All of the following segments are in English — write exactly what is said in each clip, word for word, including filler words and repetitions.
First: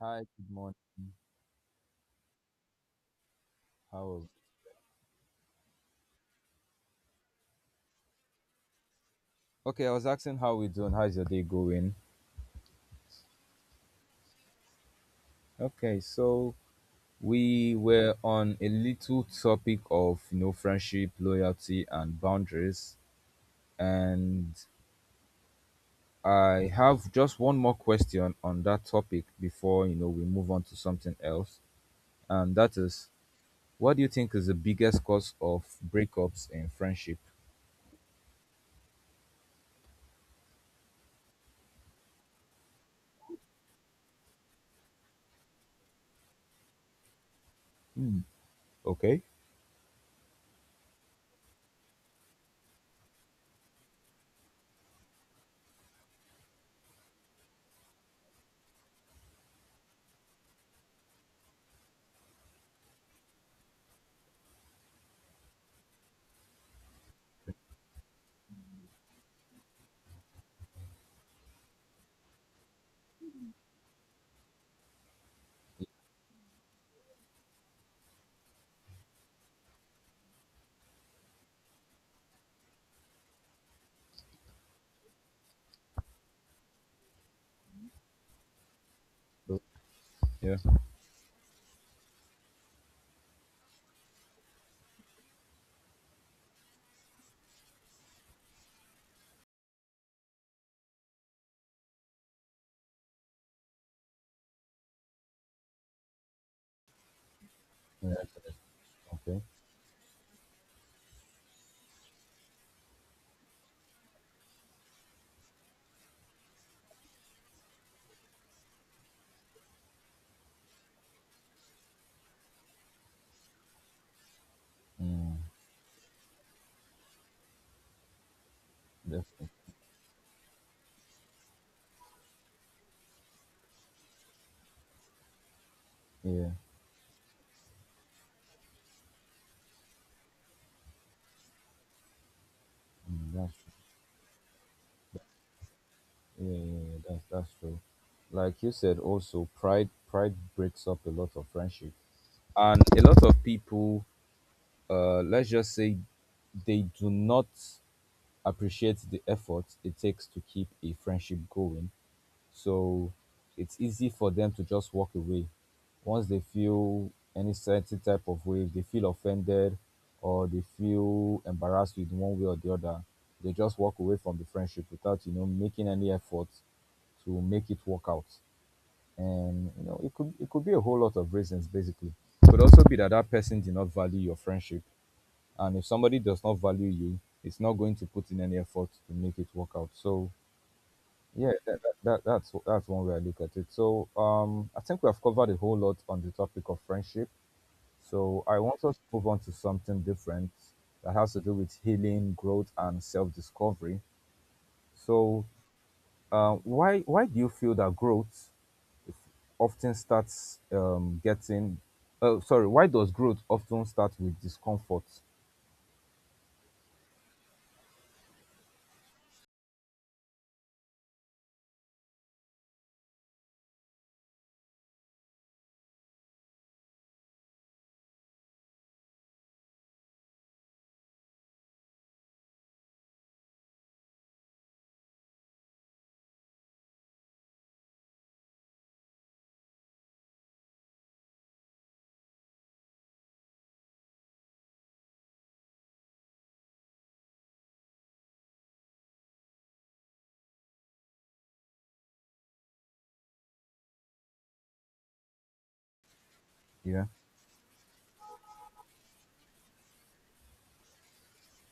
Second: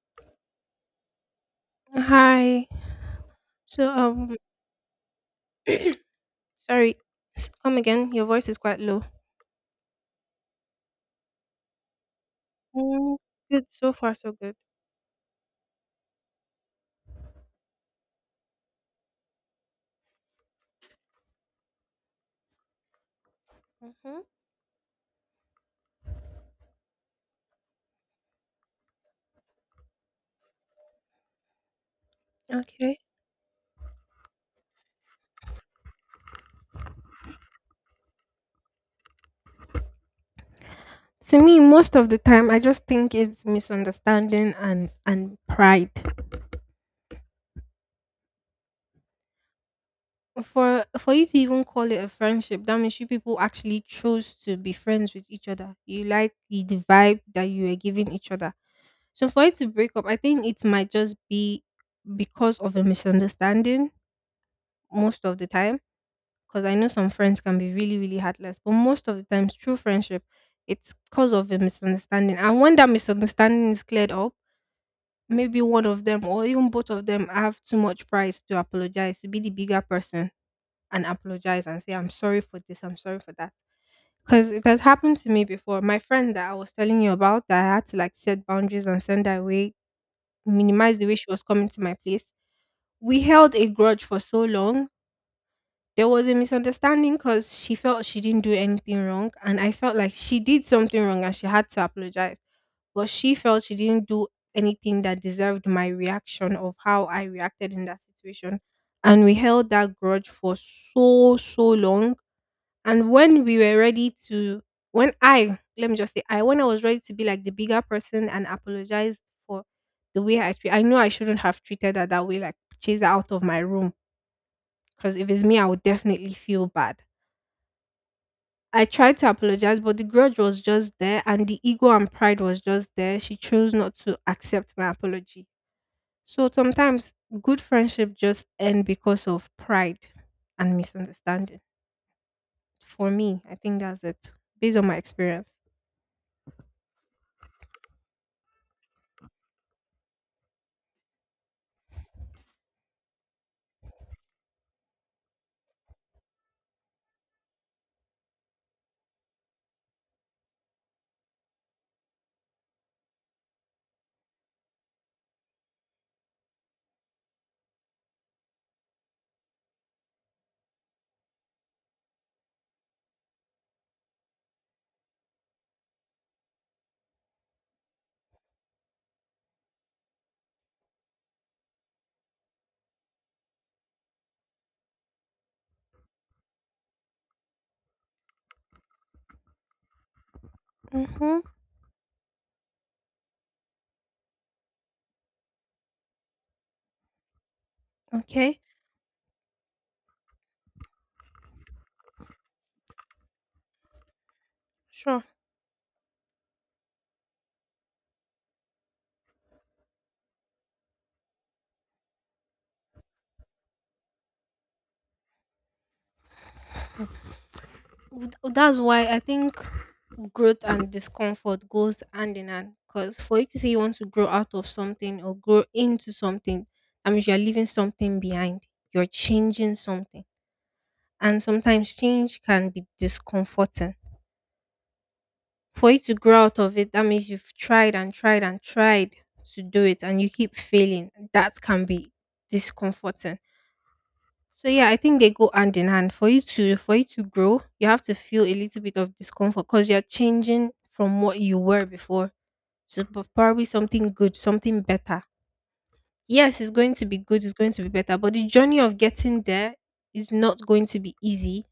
Hi, good morning. Hi. So, How um, sorry. S- Come again. Your voice is quite low. Okay, I was asking how we doing. How's your day going? Mm, good. So far, so good. Okay, so we were on a little topic of you know friendship, loyalty, and boundaries. Hmm. And I have just one more question on that topic before you know we move on to something else. And that Okay. is what do you think is the biggest cause of breakups in friendship? To me, most of the time, I just think it's misunderstanding and and pride. Hmm. Okay. For for you to even call it a friendship, that means you people actually chose to be friends with each other. You like the the vibe that you were giving each other. So for it to break up, I think it might just be because of a misunderstanding most of the time, because I know some friends can be really, really heartless. But most of the times, true friendship, it's cause of a misunderstanding. And when that misunderstanding is cleared up, maybe one of them or even both of them have too much pride to apologize, to be the bigger person and apologize and say, I'm sorry for this, I'm sorry for that. Because it has happened to me before. My friend that I was telling you about, that I had to like set boundaries and send her away, Yeah. minimize the way she was coming to my place. We held a grudge for so long. There was a misunderstanding because she felt she didn't do anything wrong and I felt like she did something wrong and she had to apologize, but she felt she didn't do anything that deserved my reaction of how I reacted in that Yeah. situation. And we Okay. held that grudge for so so long. And when we were ready to, when I, let me just say, I, when I was ready to be like the bigger person and apologize for the way I treat, I know I shouldn't have treated her that way, like chase her out of my room, because if Mm, it's me I would definitely feel bad. I tried to that's, apologize, but the grudge was just there and the ego and pride was just there. She chose not to accept my apology. So yeah. sometimes good friendship just end because of pride and misunderstanding. For Mm, me, I that's think that's it based on my experience. Yeah, yeah, yeah, that's that's true. Like you said, also pride pride breaks up a lot of friendship, and a lot of people, uh, let's just say, they do not appreciate the effort it takes to keep a friendship going. So it's easy for them to just walk away once they feel any certain type of way. If they feel offended or they feel embarrassed with one way or the other, they just walk away from the friendship without you know making any effort to make it work out. And you know, it could it could be a whole lot of reasons basically. It Could also be that that person did not value your friendship, and if somebody does not value you, it's not going to put in any effort to make it work out. So Mhm. yeah, that, that, that that's that's one way I look at it. So um, I think we have covered a whole lot on the topic of friendship. So I Okay. want us to move on to something different that has to do with healing, growth, and self-discovery. Sure. So, uh, why why do you feel that growth often starts um, getting oh sorry why does growth often start with discomfort? W- That's why I think growth and discomfort goes hand in hand, because for you to say you want to grow out of something or grow into something, that means you're leaving something behind. You're changing something, and sometimes change can be discomforting. For you to grow out of it, that means you've tried and tried and tried to do it and you keep failing. That can be discomforting. So yeah, I think they go hand in hand. For you to for you to grow, you have to feel a little bit of discomfort because you're changing from what you were before to p- probably something good, something better. Yes, it's going Yeah, to be good, it's going to be better, but the journey of getting there is not going to be easy.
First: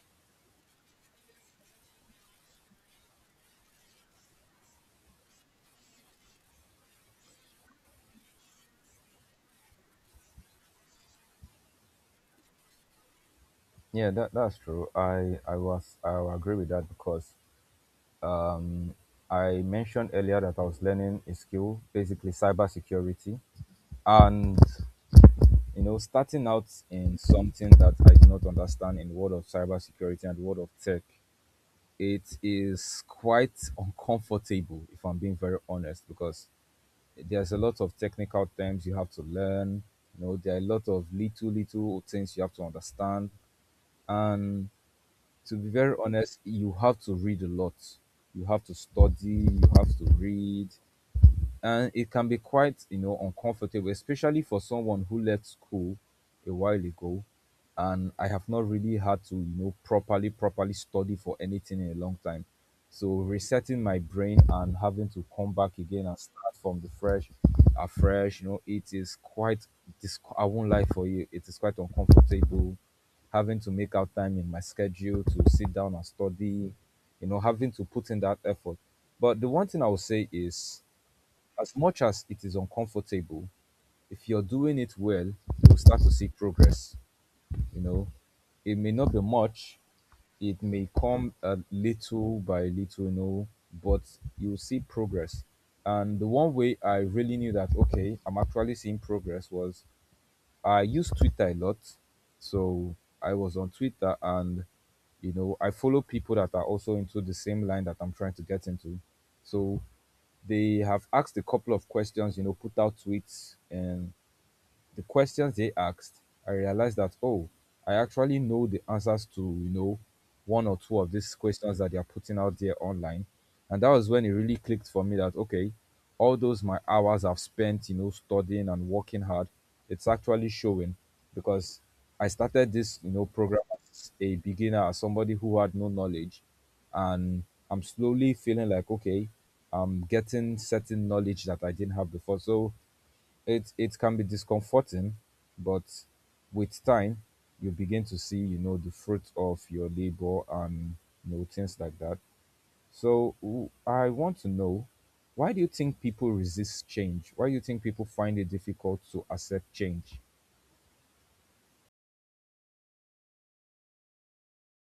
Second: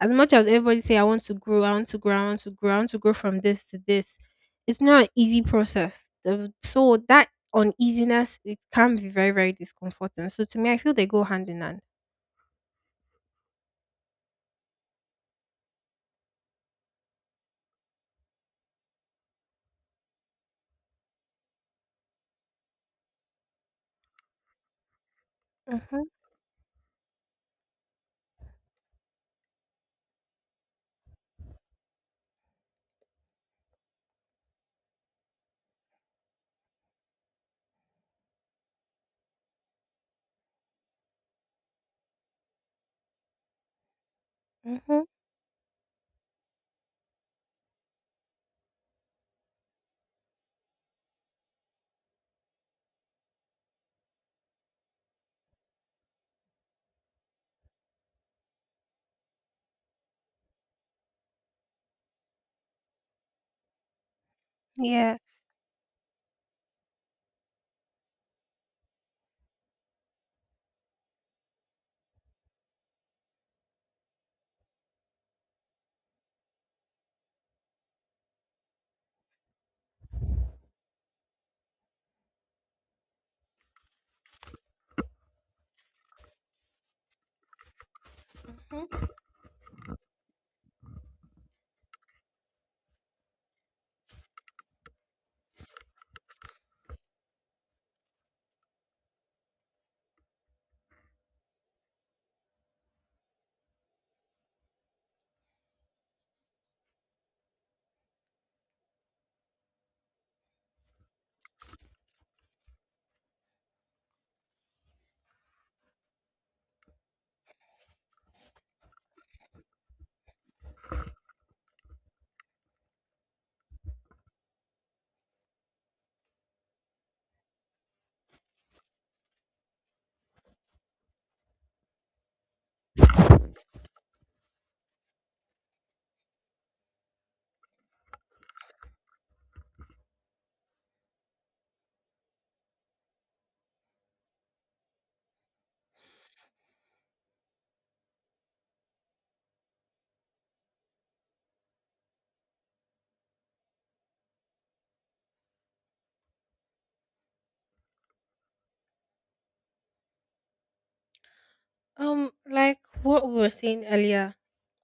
As much as everybody say I want to grow, I want to grow, I want to grow, I want to grow from this to this, it's not an easy process. The- So that uneasiness, it can be very, very discomforting. So to me, I feel they go hand in hand. yeah, that, that's true i i was i will agree with that because um I mentioned earlier that I was learning a skill, basically cybersecurity. And you know, Hmm. starting out in something that I do not understand, in the world of cybersecurity and the world of tech, it is quite uncomfortable, if I'm being very honest, because there's a lot of technical terms you have to learn. You know, there are a lot of little little things you have to understand, and Hmm. to be very honest, you have to read a lot. You have to study, you have to read, and it can be quite, you know, uncomfortable, especially for someone who left school a while ago, and I have not really had to, you know, properly properly study for anything in a long time. So resetting my brain and having Yeah. to come back again and start from the fresh afresh, you know, it is quite, this I won't lie for you, it is quite uncomfortable having to make out time in my schedule to sit down and study, you know, having to put in that effort. But the one thing I will say is, as much as it is uncomfortable, if you're doing it well, you'll start to see progress. You know, it may not be much, it may come a little by little, you know, but you'll see progress. And the one way I really knew that, okay, I'm actually seeing progress was I use Twitter a lot. So I was on Twitter, and you know, I follow people that are also into the same line that I'm trying to get into. So they have asked a couple of questions, you know, put out tweets, and the questions they asked, I realized that oh, I actually know the answers to, you know, one or two of these questions that they are putting out there online. And that was when it really clicked for me that okay, all those my hours I've spent, you know, studying and working hard, it's actually showing, because I started this, you know, program as a beginner, as somebody who had no knowledge, and I'm slowly feeling like okay, I'm getting certain knowledge that I didn't have before. So it it can be discomforting, but with time you begin to see, you know, the fruit of your labor and you know, things like that. So w- I want to know, why do you think people resist change? Why do you think people find it difficult to accept change? Um, like what we were saying earlier,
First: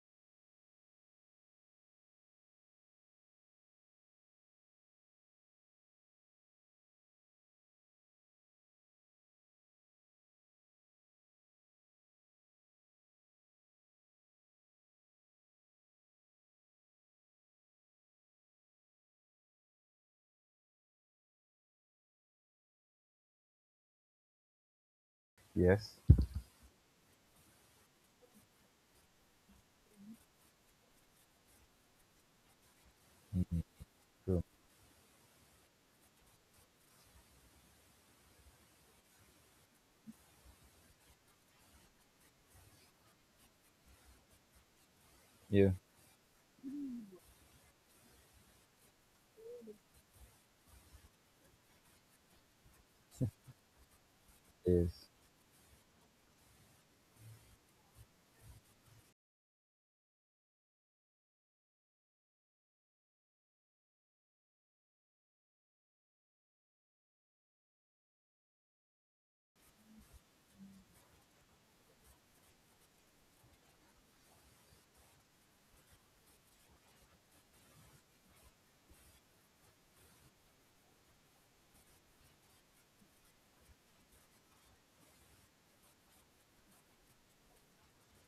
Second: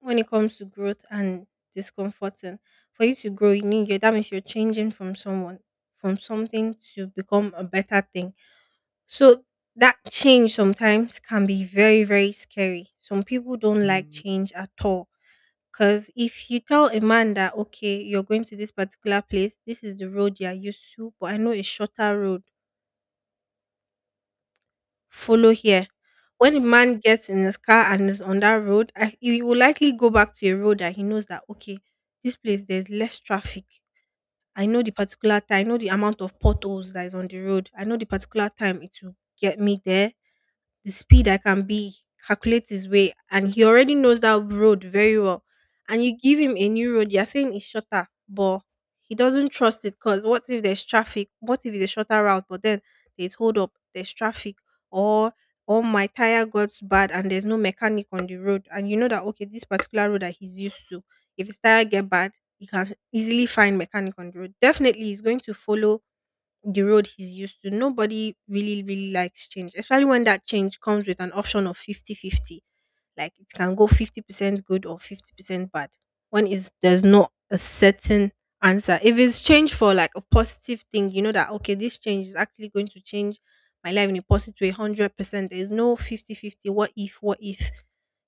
when it comes to growth and discomforting, for you to grow, you need you. That means you're changing from someone, from something to become a better thing. So that change sometimes can be very, very scary. Some people don't like Mm. change at all. Because if you tell a man that, okay, you're going to this particular place, this is the road you're used to, but I know a shorter road, follow here. Yes, When a man gets in his car and is on that road, I, he will likely go back to a road that he knows that, okay, this place, there's less traffic. true. I know the particular time, I know the amount of potholes that is on the road. I know the particular time it will get me there, the speed I can be, calculate his way, and he already knows that road very well. Yeah. And you give him a new road, you're saying it's shorter, but he doesn't trust it because what if there's traffic? What if it's a shorter route, but then there's hold up, there's traffic, Yes. or or my tire got bad and there's no mechanic on the road, and you know that okay, this particular road that he's used to, if his tire get bad, he can easily find mechanic on the road. Definitely, he's going to follow the road he's used to. Nobody really, really likes change, especially when that change comes with an option of fifty-fifty. Like it can go fifty percent good or fifty percent bad. When is there's not a certain answer. If it's change for like a positive thing, you know that, okay, this change is actually going to change my life in a positive way one hundred percent. There's no fifty-fifty. What if, what if?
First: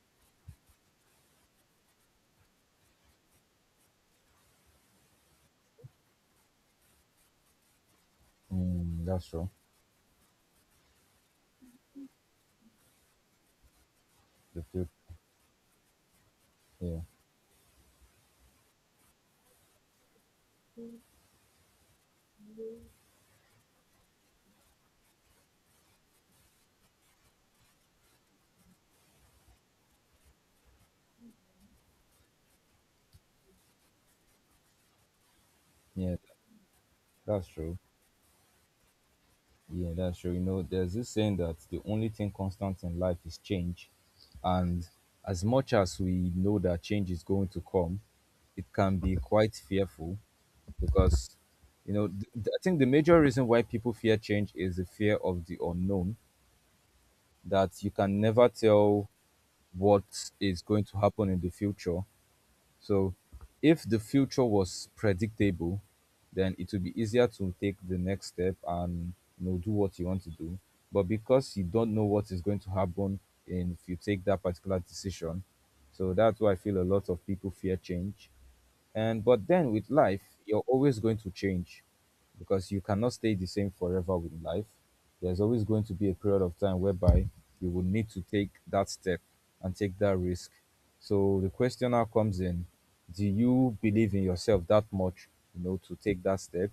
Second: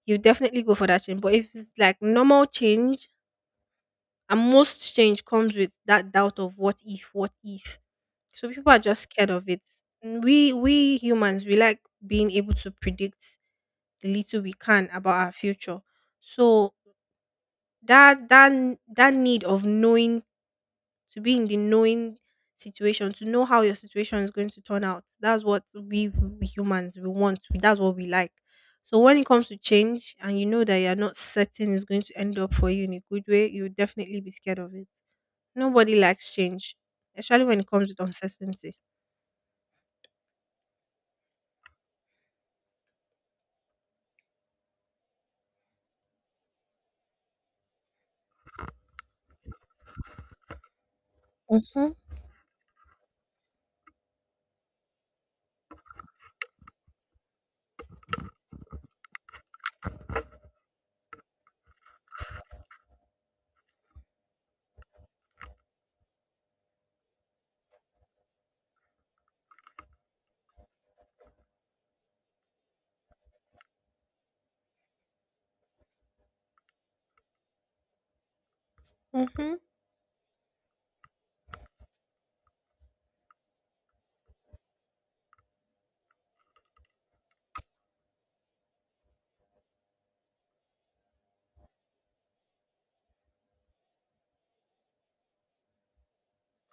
You definitely go for that change. But if it's like normal change, and most change comes with that doubt of what if, what if, so people are just Mm, that's scared of true. it. Mm, We we humans, we like being able to predict the little we The future. can about our future. So Yeah, that that n- that need of knowing, to be in the knowing situation, to know how your situation is going to turn out. That's what we, we humans we want. That's what we like. So when it comes to change and you know that you're not certain it's going to end up for you in a good way, you'll definitely be scared of it. Nobody yeah, likes change, especially that's when it true. comes with uncertainty. Yeah, that's true. You know, there's this saying that the only thing constant in life is change. And as much as we know that change is going to come, it can be quite fearful because, Mm-hmm. you know, th- th- I think the major reason why people fear change is the fear of the unknown, that you can never tell what is going to happen in the future. So, if the future was predictable, then it would be easier to take the next step and you know, do what you want to do. But because you don't know what is going to happen in if you take that particular decision, so that's why I feel a lot of people fear change. And but Mm-hmm. then with life, you're always going to change because you cannot stay the same forever with life. There's always going to be a period of time whereby you will need to take that step and take that risk. So the question now comes in, do you believe in yourself that much, you know, to take that step,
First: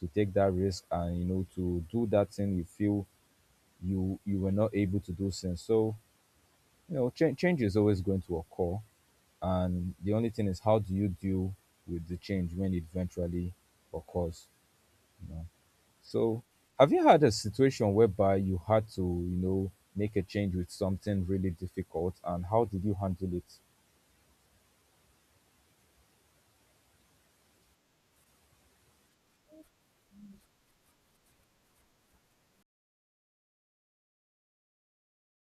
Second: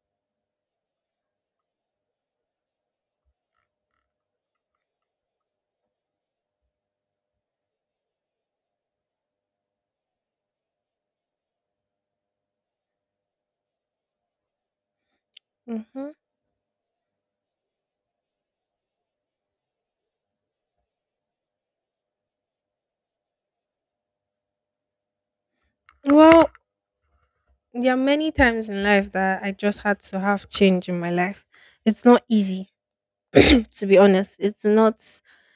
to take that risk and you know, to do that thing you feel you you were not able to do since. So, you know, change change is always going to occur, and the only thing is how do you deal with the change when it eventually occurs. Hmm. So have you had a situation whereby you had to, you know, make a change with something really difficult, and how did you handle it? Well, there are many times in life that I just had to have change in my life. It's not easy, to be honest. It's not.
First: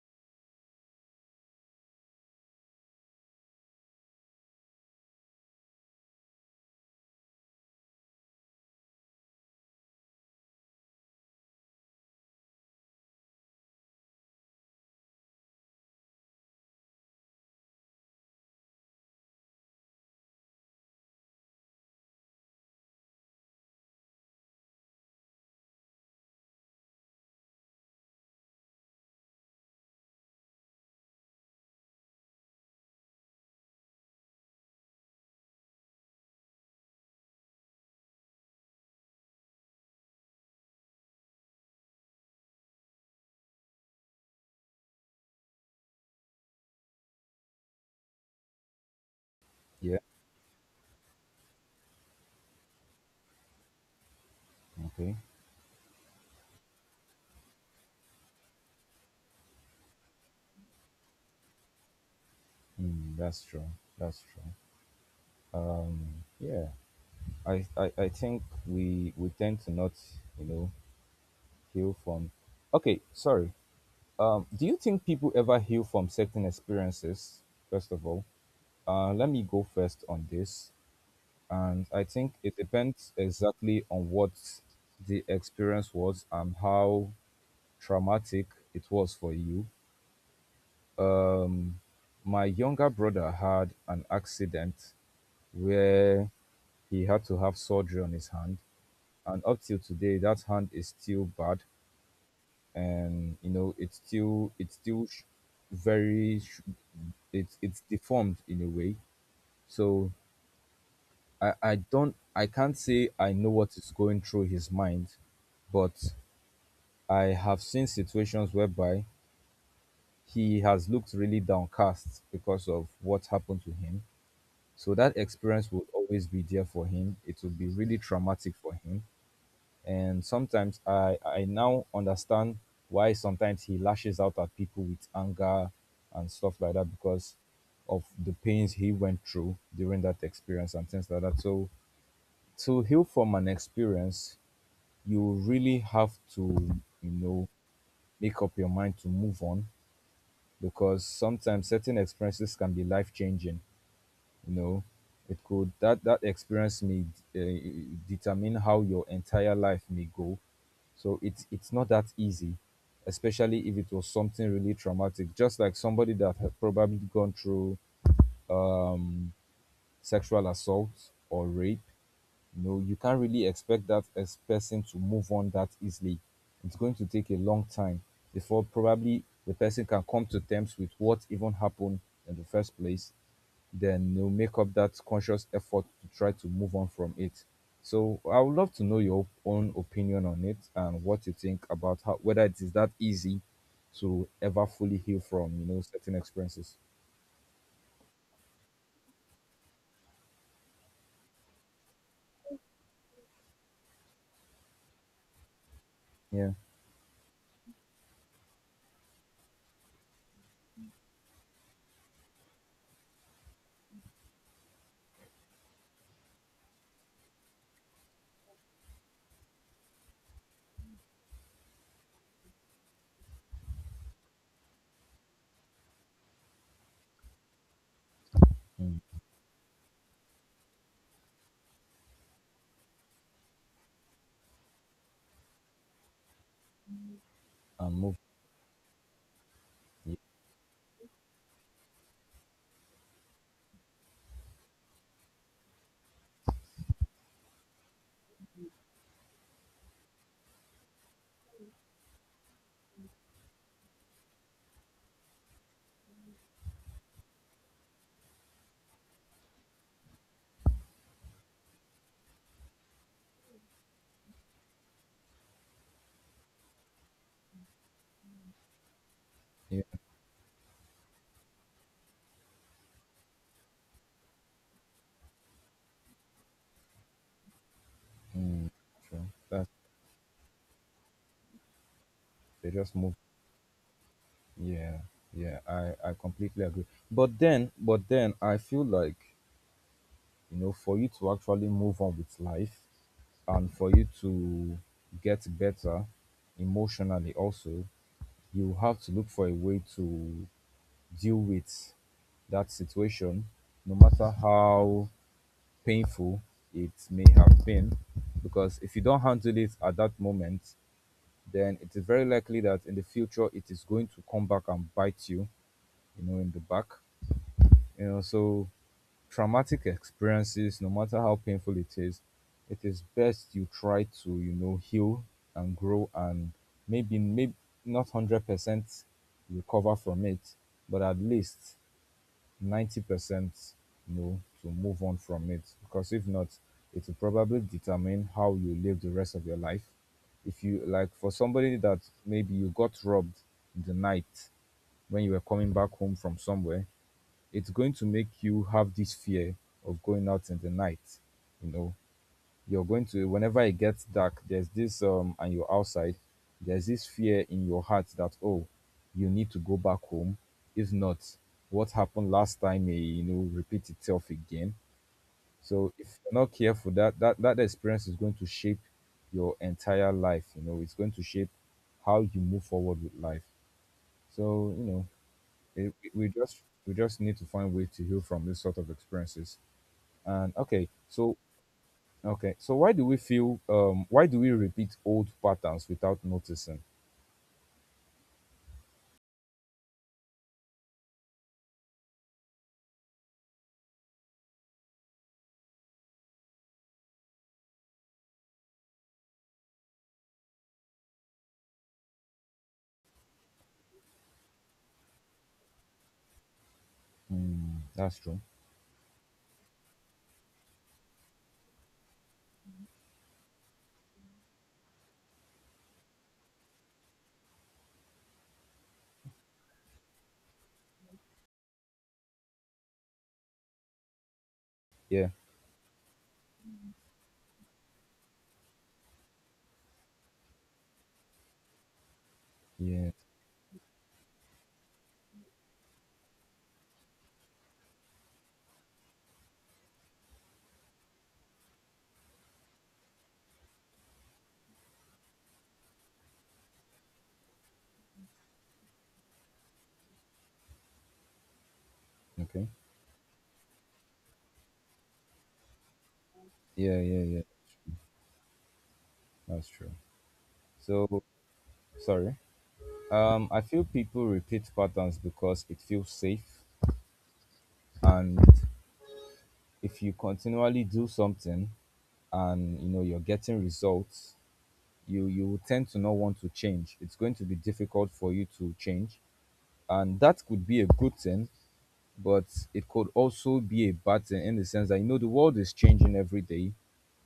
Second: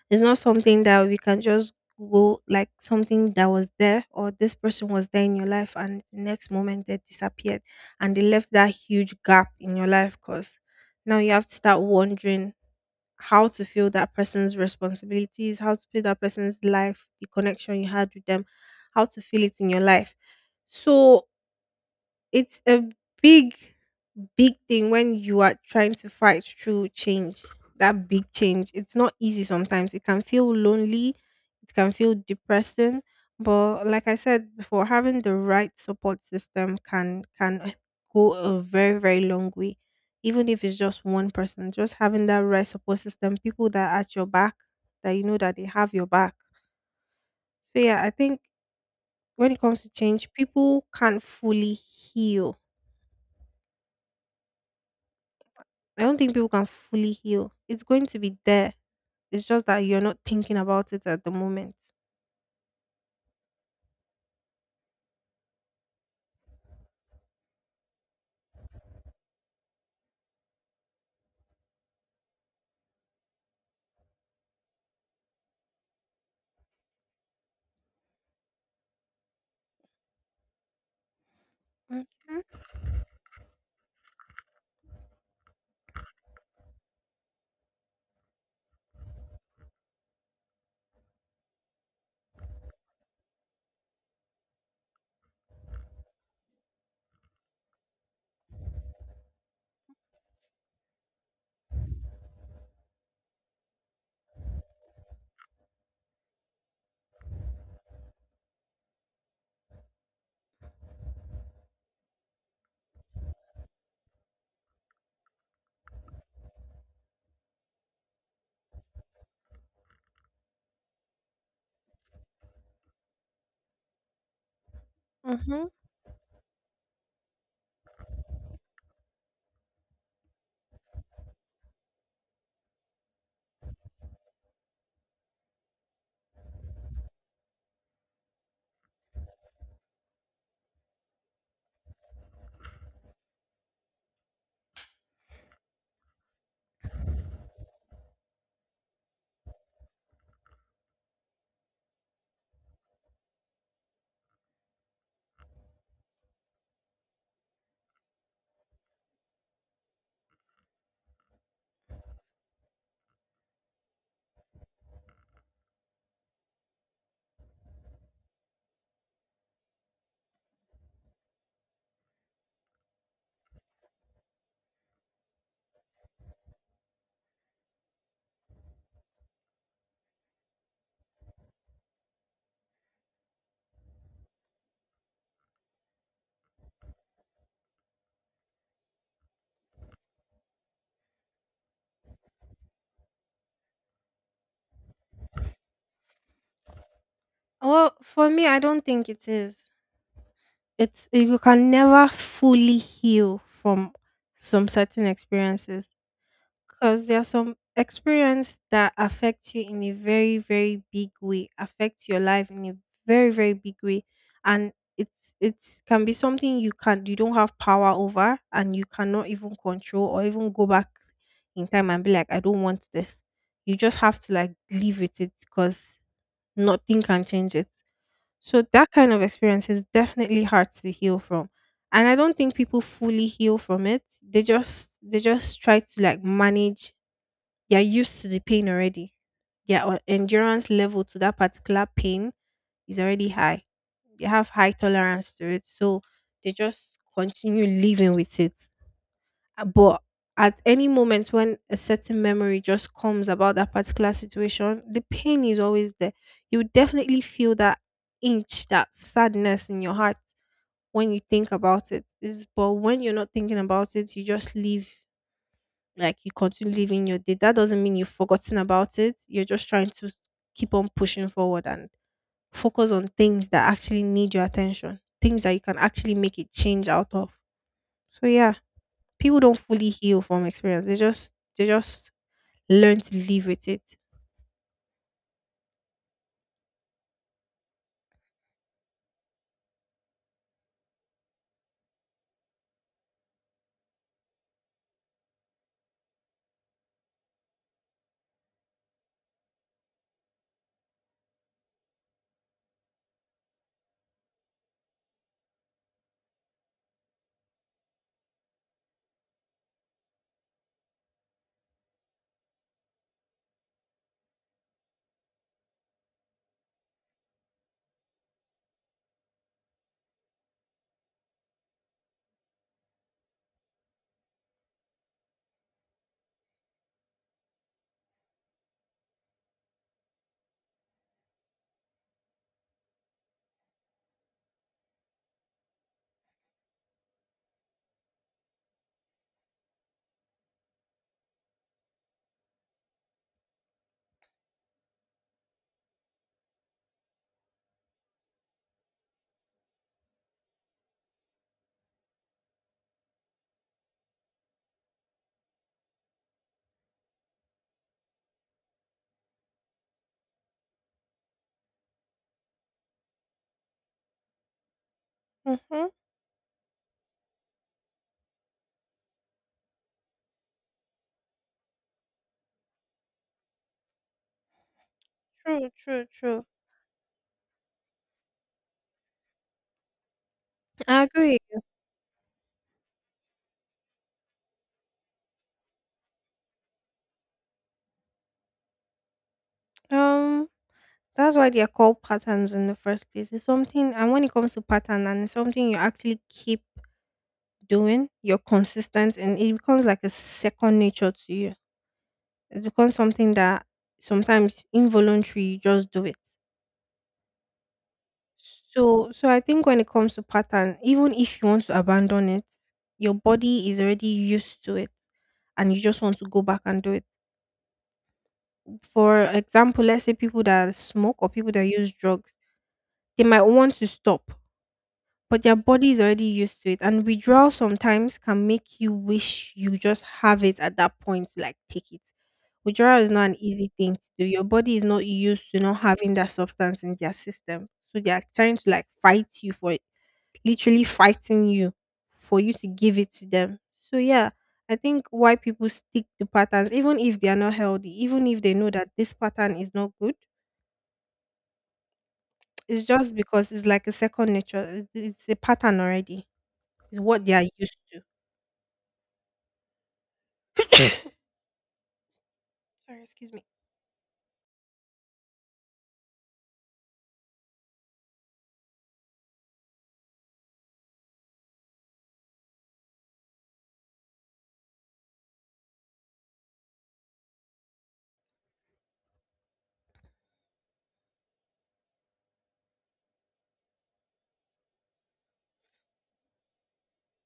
It's not something that we can just go, like something that was there or this person was there in your life and the next moment they disappeared and they left that huge gap in your life, because now you have to start wondering how to feel that person's responsibilities, how to feel that person's life, the connection you had with them, how to feel it in your life. So it's a big, big thing when you are trying to fight through change, that big change. It's not easy sometimes. It can feel lonely, it can feel depressing. But like I said before, having the right support system can can go a very, very long way. Even if it's just one person, just having that right support system, people that are at your back, that you know that they have your back. So yeah, I think when it comes to Yeah. change, people can't fully heal. Okay. I don't think people can fully heal. It's going to be there. It's just that you're not thinking about it at the moment. Mm, that's true. That's true. um yeah. I, I i think we we tend to not, you know, heal from, okay sorry um do you think people ever heal from certain experiences? First of all, uh let me go first on this. And Okay. I think it depends exactly on what the experience was and how traumatic it was for you. Um, my younger brother had an accident where he had to have surgery on his hand, and up till today, that hand is still bad, and you know, it's still it's still sh- very sh- it's it's deformed in a way. So I I don't, I can't say I know what is going through his mind, but I have seen situations whereby he has looked really downcast because of what happened to him. So that Mm-hmm. experience will always be there for him. It will be really traumatic for him. And sometimes I, I now understand why sometimes he lashes out at people with anger and stuff like that because of the pains he went through during that experience and things like that. So to heal from an experience, you really have to, you know, make up your mind to move on, because sometimes certain experiences can be life changing. You know, it could that that experience may, uh, determine how your entire life may go. So it's it's not that easy, especially if it was something really traumatic, just like somebody that had probably gone through, um, sexual assault or rape. No, you can't really expect that as person to move on that easily. It's going to take a long time before probably the person can come to terms with what even happened in the first place. Then they'll make up that conscious effort to try to move on from it. So I would love to know your own opinion on it and what you think about how whether it is that easy to ever fully heal from, you know, certain experiences. Well, for me, I don't think it is. It's you can never fully heal from some certain experiences. Yeah. Because there are some experience that affects you in a very, very big way, affects your life in a very, very big way. And it's it's can be something you can you don't have power over and you cannot even control or even go back in time and be like, I don't want this. You just have to like live with it because nothing can change it. So that Mm. kind of experience is definitely hard to heal from, and I don't think people fully heal from it. They just they just try to like manage. They are And move. used to the pain already. Their uh, Yeah, endurance level to that particular pain is already high. They have high tolerance to it. So they just continue living with it. Uh, But at any moment when a certain memory just comes about that particular situation, the pain is always there. You would definitely feel that inch, that sadness in your heart when you think about it. Is But when you're not thinking about it, you just live, like you continue living your day. That doesn't mean you've forgotten about it. You're just yeah. trying to s- keep on pushing forward and focus on things that actually need your attention, things that you can actually make a change out of. So yeah, Mm. Sure. people don't That fully heal from experience. They just they just they just learn move. to live with it. Yeah, yeah, I, I completely agree. But then, but then I feel like, you know, for you to actually move on with life and for you to get better emotionally also, you have to look for a way to deal with that situation, no matter how painful it may have been. Because if you don't handle it at that moment, then it is very likely that in the future it is going to come back and bite you, you know, in the back, you know. So traumatic experiences, no matter how painful it is, it is best you try to, you know, heal and grow, and maybe maybe not one hundred percent recover from it, but at least ninety percent, you know, to move on from it, because if not, it will probably determine how you live the rest of your life. If you like for somebody that maybe you got robbed in the night when you were coming back home from somewhere, it's going to make you have this fear of going out in the night, you know. You're going to, whenever it gets dark, there's this um and you're outside, there's this fear in your heart that, oh, you need to go back home, if not, what happened last time may, you know, repeat itself again. Mhm. So if you're not careful, that that that experience is going to shape your entire life, you know, it's going to shape how you move forward with life. So you know True, it, true, we true. just we just need to find way to heal from this sort of experiences. And okay I so agree. okay so why do we feel um why do we repeat old patterns without noticing? Um, That's why they're called patterns in the first place. It's something, and when it comes to pattern, and it's something you actually keep doing, you're consistent, and it becomes like a second nature to you. It becomes something that sometimes involuntary, you just do it. Mm, that's true. So, so I think when it comes to pattern, even if you want to abandon it, your body is already used to it and you just want to go back and do it. For example, let's say people that smoke or people that use drugs, they might want to stop, yeah but their body is already used to it. And withdrawal sometimes can make you wish you just have it at that point, like take it. Withdrawal yeah is not an easy thing to do. Your body is not used to not having that substance in their system. So they are trying to like fight you for it, literally fighting you for you to give it to them. So yeah, I think why people stick to patterns, even if they are not healthy, even if they know that this pattern is not good, okay. it's just because it's like a second nature. it- It's a pattern already. It's yeah yeah what they yeah are used to. that's true. So sorry, Sorry, excuse me. um I feel people repeat patterns because it feels safe. And if you continually do something and you know you're getting results, you you will tend to not want to change. It's going to be difficult for you to change, and that could be a good thing, but it could also be a bad thing in the sense that, you know, the world is changing every day,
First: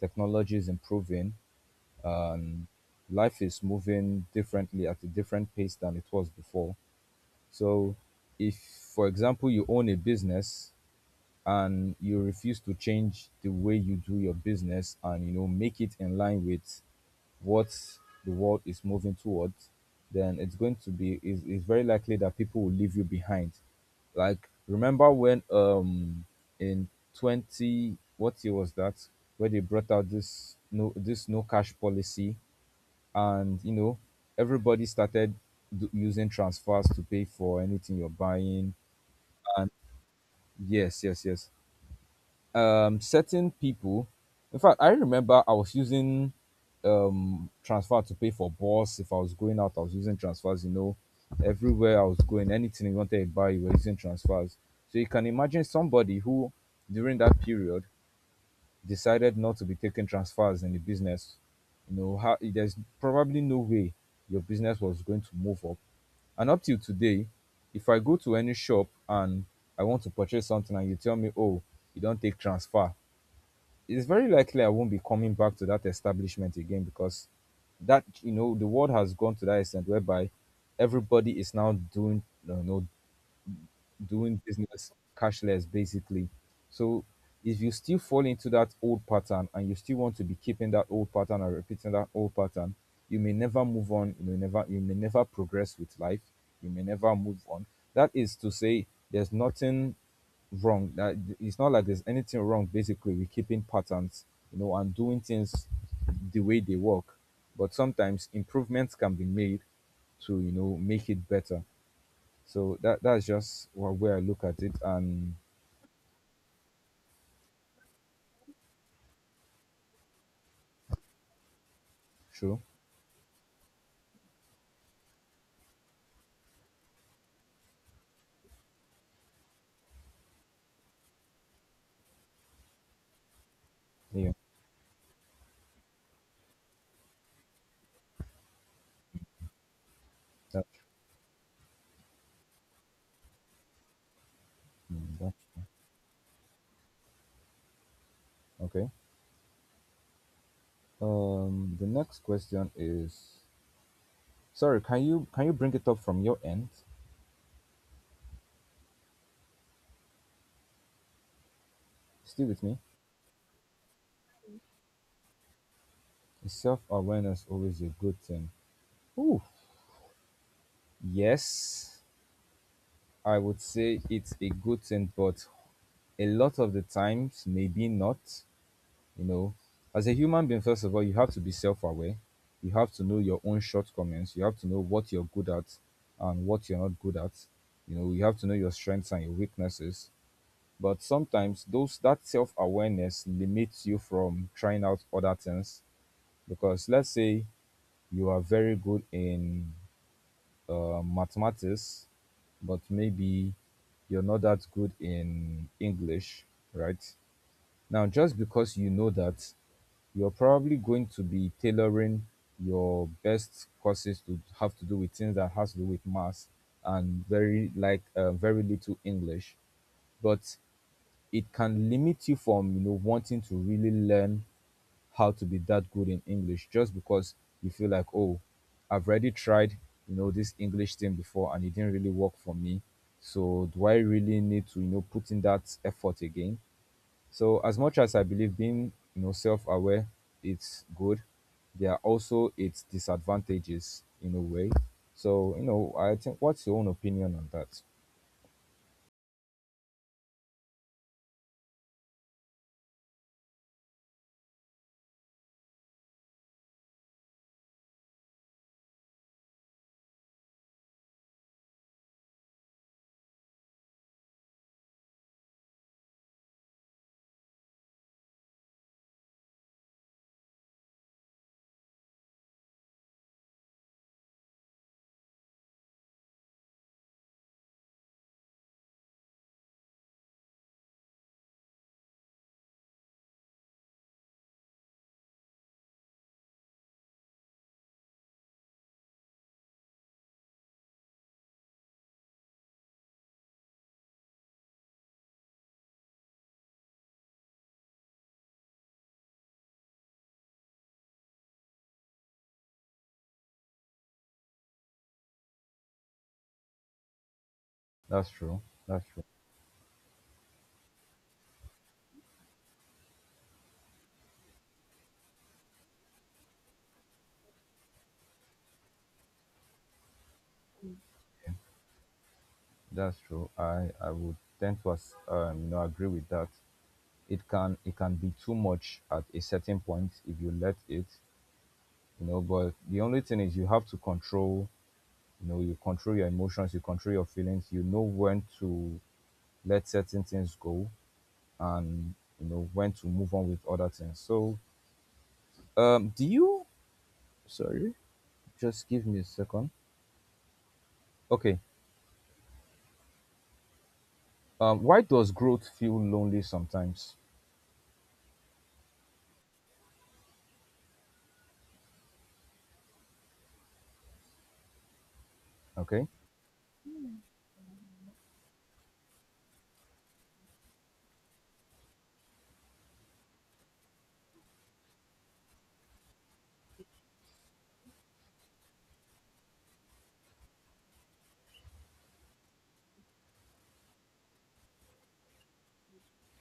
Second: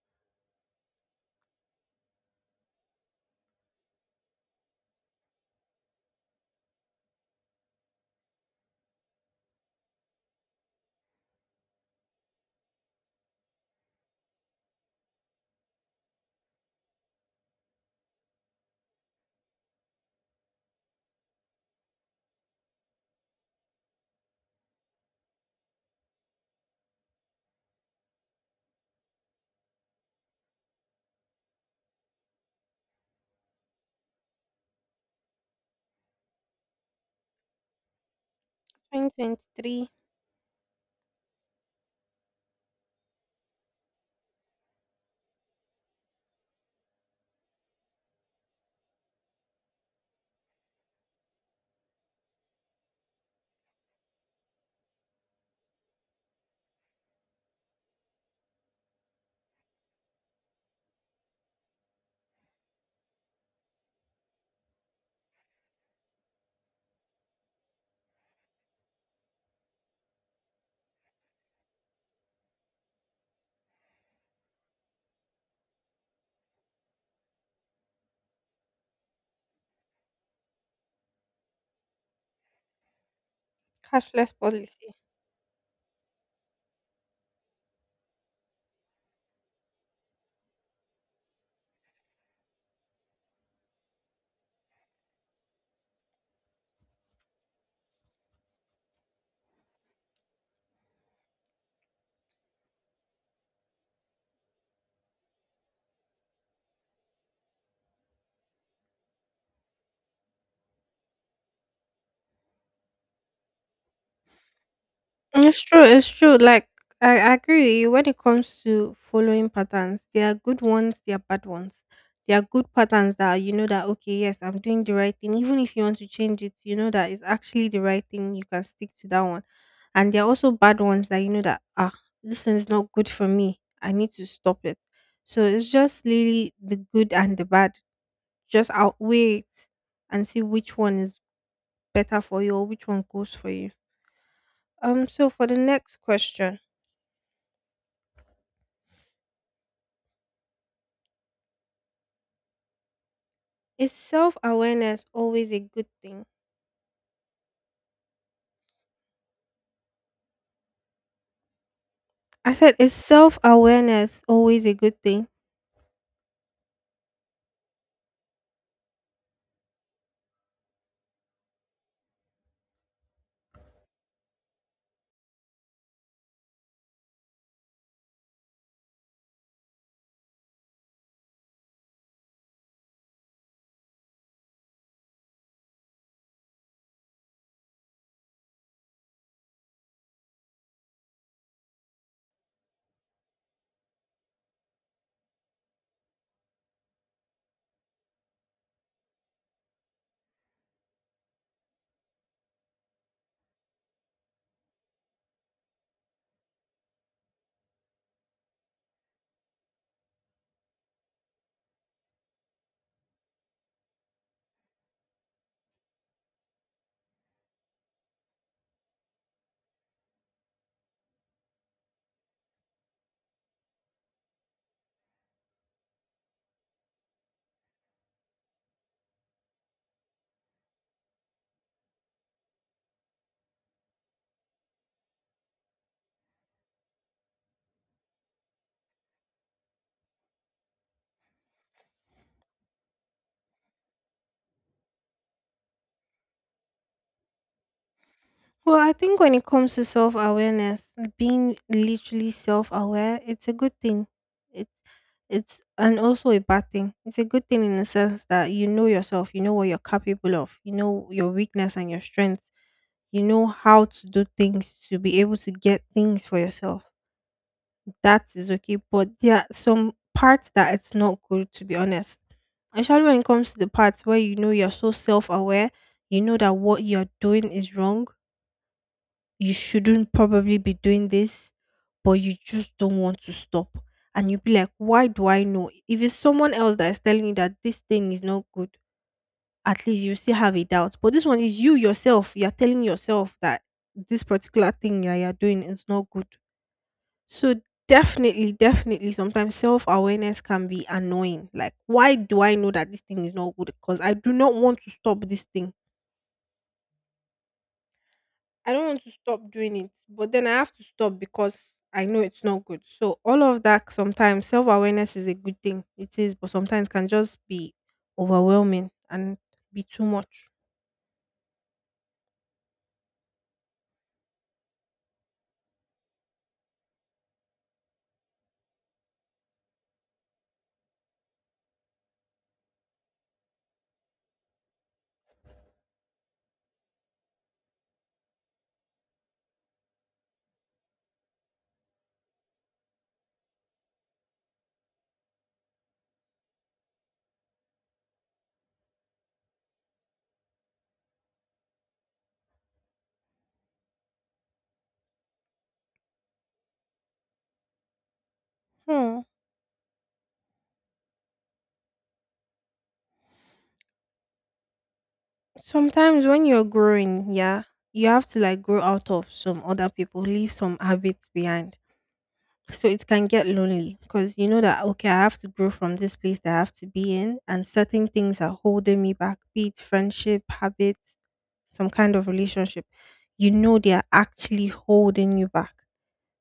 technology is improving, and life is moving differently at a different pace than it was before. So, if for example you own a business and you refuse to change the way you do your business and, you know, make it in line with what the world is moving towards, then it's going to be— is it's very likely that people will leave you behind. Like, remember when um in twenty— what year was that— where they brought out this— no, this no cash policy? And, you know, everybody started d- using transfers to pay for anything you're buying. twenty twenty-three Yes, yes, yes. Um certain people, in fact, I remember I was using um transfer to pay for bus. If I was going out, I was using transfers, you know, everywhere I was going, anything you wanted to buy, you were using transfers. So you can imagine somebody who, during that period, decided not to be taking transfers in the business. You know, how there's probably no way your business was going to move up. And up till today, if I go to any shop and I want to purchase something and you tell me, oh, you don't take transfer, it's very likely I won't be coming back to that establishment again, because that— you know, the world has gone to that extent whereby everybody is now doing, you know, cashless doing business policy. cashless basically. So if you still fall into that old pattern and you still want to be keeping that old pattern and repeating that old pattern, you may never move on, you may never— you may never progress with life, you may never move on. That is to say, there's nothing wrong. That— it's not like there's anything wrong basically with keeping patterns, you know, and doing things the way they work. But sometimes improvements can be made to, you know, make it better. So that that's just one way I look at it. And It's true. It's true. Like I I agree with you when it comes to following patterns. There are good ones. There are bad ones. There are true, good patterns that you know that okay, yes, I'm doing the right thing. Even if you want to change it, you know that it's actually the right thing. You can stick to that one. And there are also bad ones that you know that ah, this thing is not good for me. I need to yeah, stop it. So it's just really the good and the bad. Just outweigh it and see that's— which one is better for you or which one goes for you. Um, mm, so that's for the true. next question, Okay. Um, the next question is, is self sorry, can awareness you can always you a bring good it up from thing? your end? Stay I with said, me. is self awareness always a good thing? Is self awareness always a good thing? Ooh, yes, I would say it's a good thing, but a lot of the times maybe not. You know, as a human being, first of all, you have to be self aware. You have to know your own shortcomings. You have to know what you're good at and what you're not good at. You know, you have to know your strengths and your weaknesses. But sometimes those that self awareness limits you from trying out other things, because let's say you are very good in uh, mathematics, but maybe you're not that good in English, right? Now, just because you know that, you're probably going to be tailoring your best courses to have to do with things that has to do with maths and very like uh, very little English, but it can limit you from, you know, wanting to really learn how to be that good in English just because you feel like, oh, I've already tried, you know, this English thing before and it didn't really work for me, so do I really need to, you know, put in that effort again? So as much as I believe being, you know, self-aware, it's good, there are also its disadvantages in a way. So, you know, I think, what's your own opinion on that? Well, I think when it comes to self awareness, being literally self aware, it's a good thing. It's it's and also a bad thing. It's a good thing in the sense that you know yourself, you know what you're capable of, you know your weakness and your strengths, you know how to do things to be able to get things for yourself. That is okay. But there are some parts that it's not good to be honest. Especially when it comes to the parts where you know you're so self aware, you know that what you're doing is wrong. You shouldn't probably be doing this, but you just don't want to stop. And you be like, why do I know? If it's someone else that is telling you that this thing is not good, at least you still have a doubt. But this one is you yourself. You're telling yourself that this particular thing that you're doing is not good. So definitely, definitely, sometimes self awareness can be annoying. Like, why do I know that this thing is not good? Because I do not want to stop this thing. That's true. I don't want That's to true. stop doing it, but then I have to stop because I know it's not good. So all of that sometimes self awareness is a good thing. It is, but sometimes can just be overwhelming and be too much. That's true. I I would tend to as- um, you know, agree with that. It can it can be too much at a certain point if you let it, you know. But the only thing is you have to control. You know, you control your emotions. You control your feelings. You know when to let certain things go. And you know when to move on with other things. So, um, do you? Sorry, just give me a second. Okay. Um, why does growth feel lonely sometimes? Hmm. Okay. Sometimes when you're growing, yeah, you have to like grow out of some other people, leave some habits behind. So it can get lonely because you know that, okay, I have to grow from this place that I have to be in, and certain things are holding me back, be it friendship, habits, some kind of relationship. You know, they are actually holding you back.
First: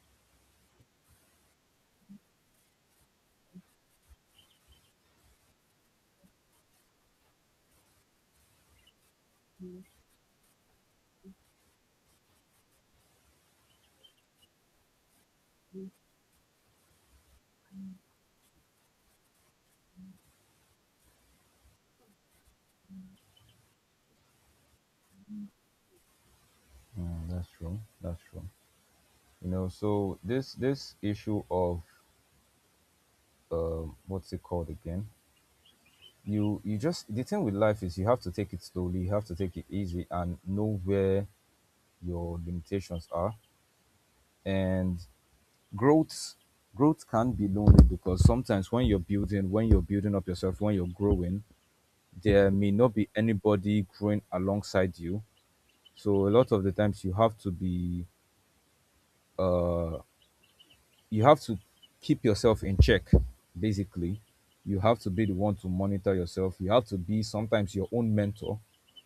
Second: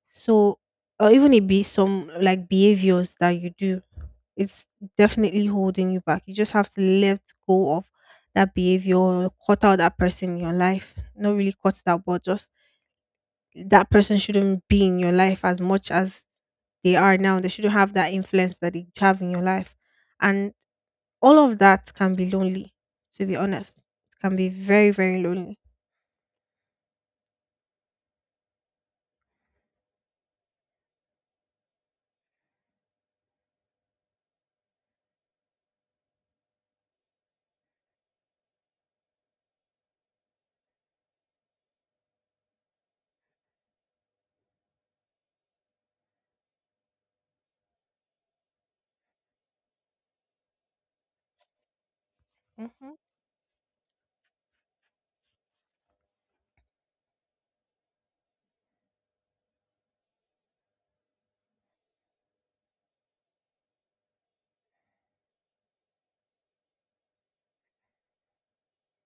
So, or even it be some like behaviors that you do, it's definitely holding you back. You just have to let go of that behavior, cut out that person in your life. Not really cut it out, but just that person shouldn't be in your life as much as they are now. They shouldn't have that influence that they have in your life. And all of that can be lonely, to be honest. It can be very, very lonely. Mm, that's true. That's true. You know, so this— this issue of um, what's it called again? You— you just— the thing with life is you have to take it slowly. You have to take it easy and know where your limitations are. And growth growth can be lonely, because sometimes when you're building— when you're building up yourself, when you're growing, there may not Mhm. be anybody growing alongside you. So a lot of the times you have to be uh you have to keep yourself in check, basically. You have to be the one to monitor yourself. You have to be sometimes your own mentor,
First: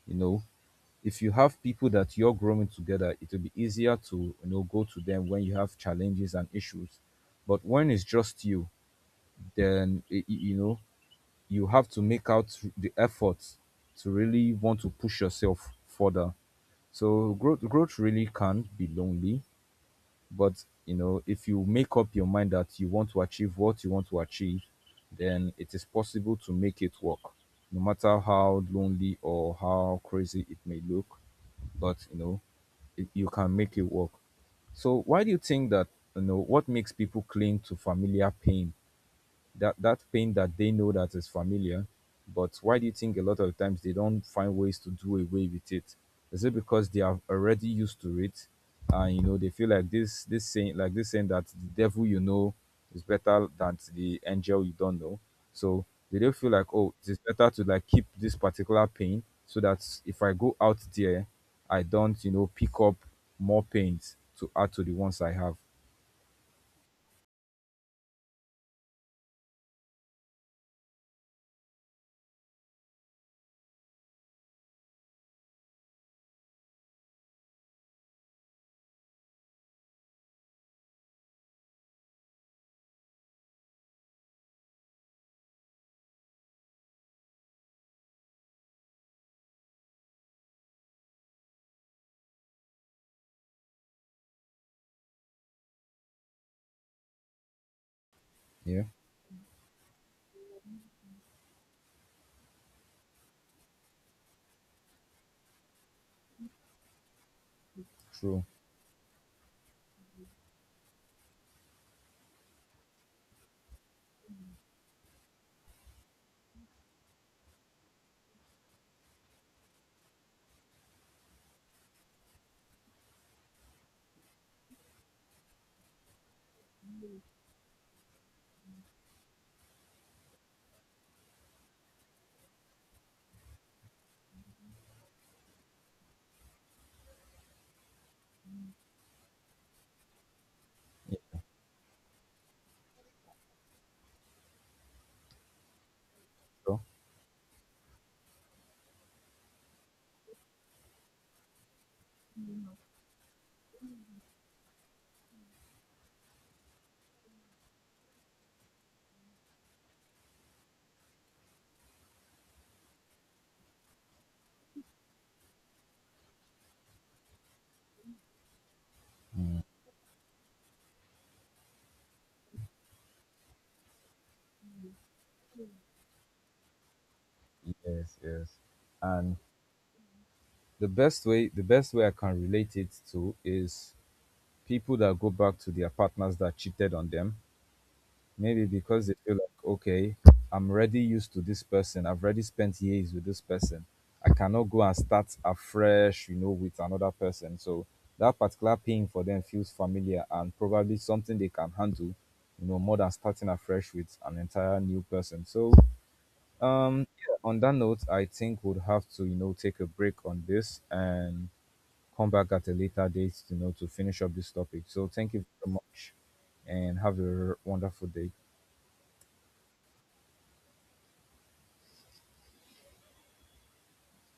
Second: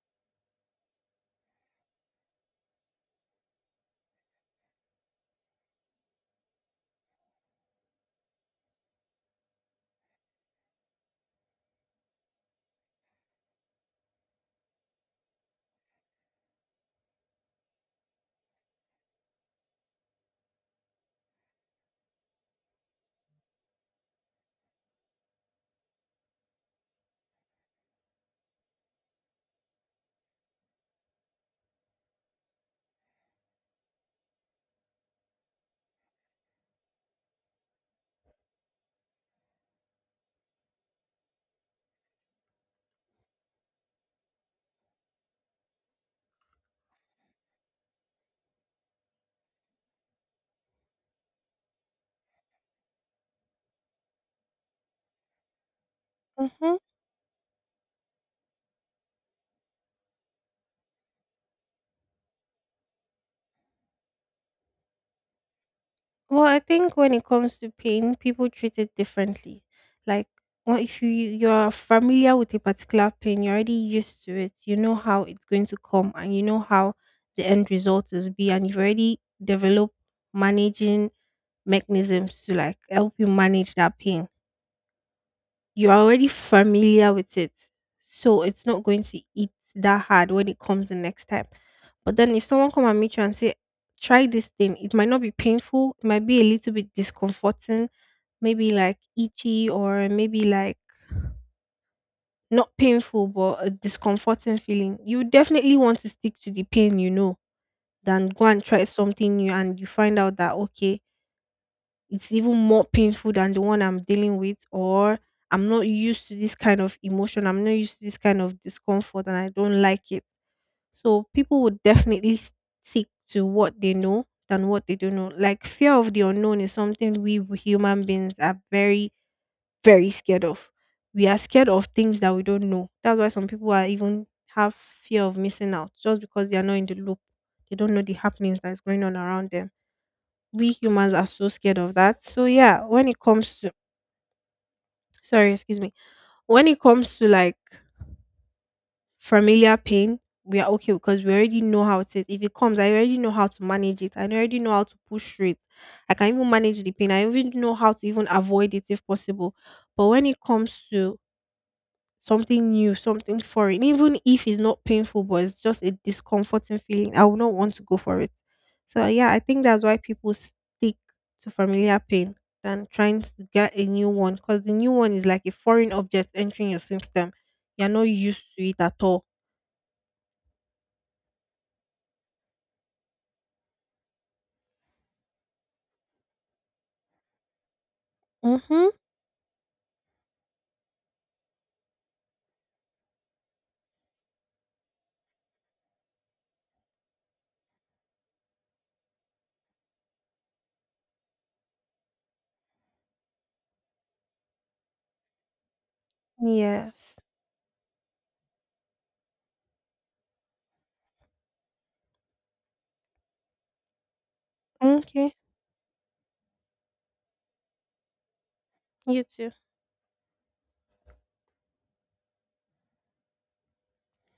you know. If you have people that you're growing together, it will be easier to, you know, go to them when you have challenges and issues. But when it's just you, then y- y- you know, you have to make out the effort to really want to push yourself further. So growth growth really can be lonely. But, you know, if you make up your mind that you want to achieve what you want to achieve, then it is possible to make it work, no matter how lonely or how crazy it may look. But, you know, it— you can make it work. So why do you think that— you know, what makes people cling to familiar pain? That that pain that they know that is familiar, but why do you think a lot of times they don't find ways to do away with it? Is it because they are already used to it, and, you know, they feel like this this saying like this saying that the devil you know is better than the angel you don't know? So they don't feel like, Mhm. oh, it's better to like keep this particular pain so that if I go out there, I don't, you know, pick up more pains to add to the ones I have. Well, I think when it comes to pain, people treat it differently. Like, well, if you you're familiar with a particular pain, you're already used to it. You know how it's going to come, and you know how the end result is be, and you've already developed managing mechanisms to like help you manage that pain. You're already familiar with it. So it's not going to eat that hard when it comes the next time. But then if someone come and meet you and say, try this thing, it might not be painful, it might be a little bit discomforting, maybe Yeah, like itchy or maybe like not painful but a discomforting feeling. You definitely want to stick to the pain you know than true. go and try something new and you find out that okay, it's even more painful than the one I'm dealing with, or I'm not used to this kind of emotion, I'm not used to this kind of discomfort, and I don't like it. So people would definitely stick to what they know than what they don't know. Like fear of the unknown is something we w- human beings are very, very scared of. We are scared of things that we don't know. That's why some people are even have fear of missing out just because they are not in the loop. They don't know the happenings that is going on around them we humans are Yeah, so scared of that. So yeah, when it comes to sorry, excuse me. When it sure. comes to like familiar pain, we are okay because we already know how it is. If it comes, I already know how to manage it. I already know how to push through it. I can even manage the pain. I even know how to even avoid it if possible. But when it comes to something new, something foreign, even if it's not painful, but it's just a discomforting feeling, I would not want to go for it. So, yeah, I think that's why people stick to familiar pain than trying to get a new one because the new one is like a foreign object entering your system. You're not Yes, used yes. to it at all. And the best way the best way I can relate it to is people that go back to their partners that cheated on them, maybe Mm-hmm. because they feel like, okay, I'm already used to this person. I've already spent years with this person. I cannot go and start afresh, you know, with another person. So that particular pain for them feels familiar and probably something they can handle, you know, more than starting afresh with an entire new person. So, Um, Yes. yeah, on that note, I think we'd have to, you know, take a break on this and come back at a later date, you know, to finish up this topic. So thank Okay. you so much and have a wonderful day. You too.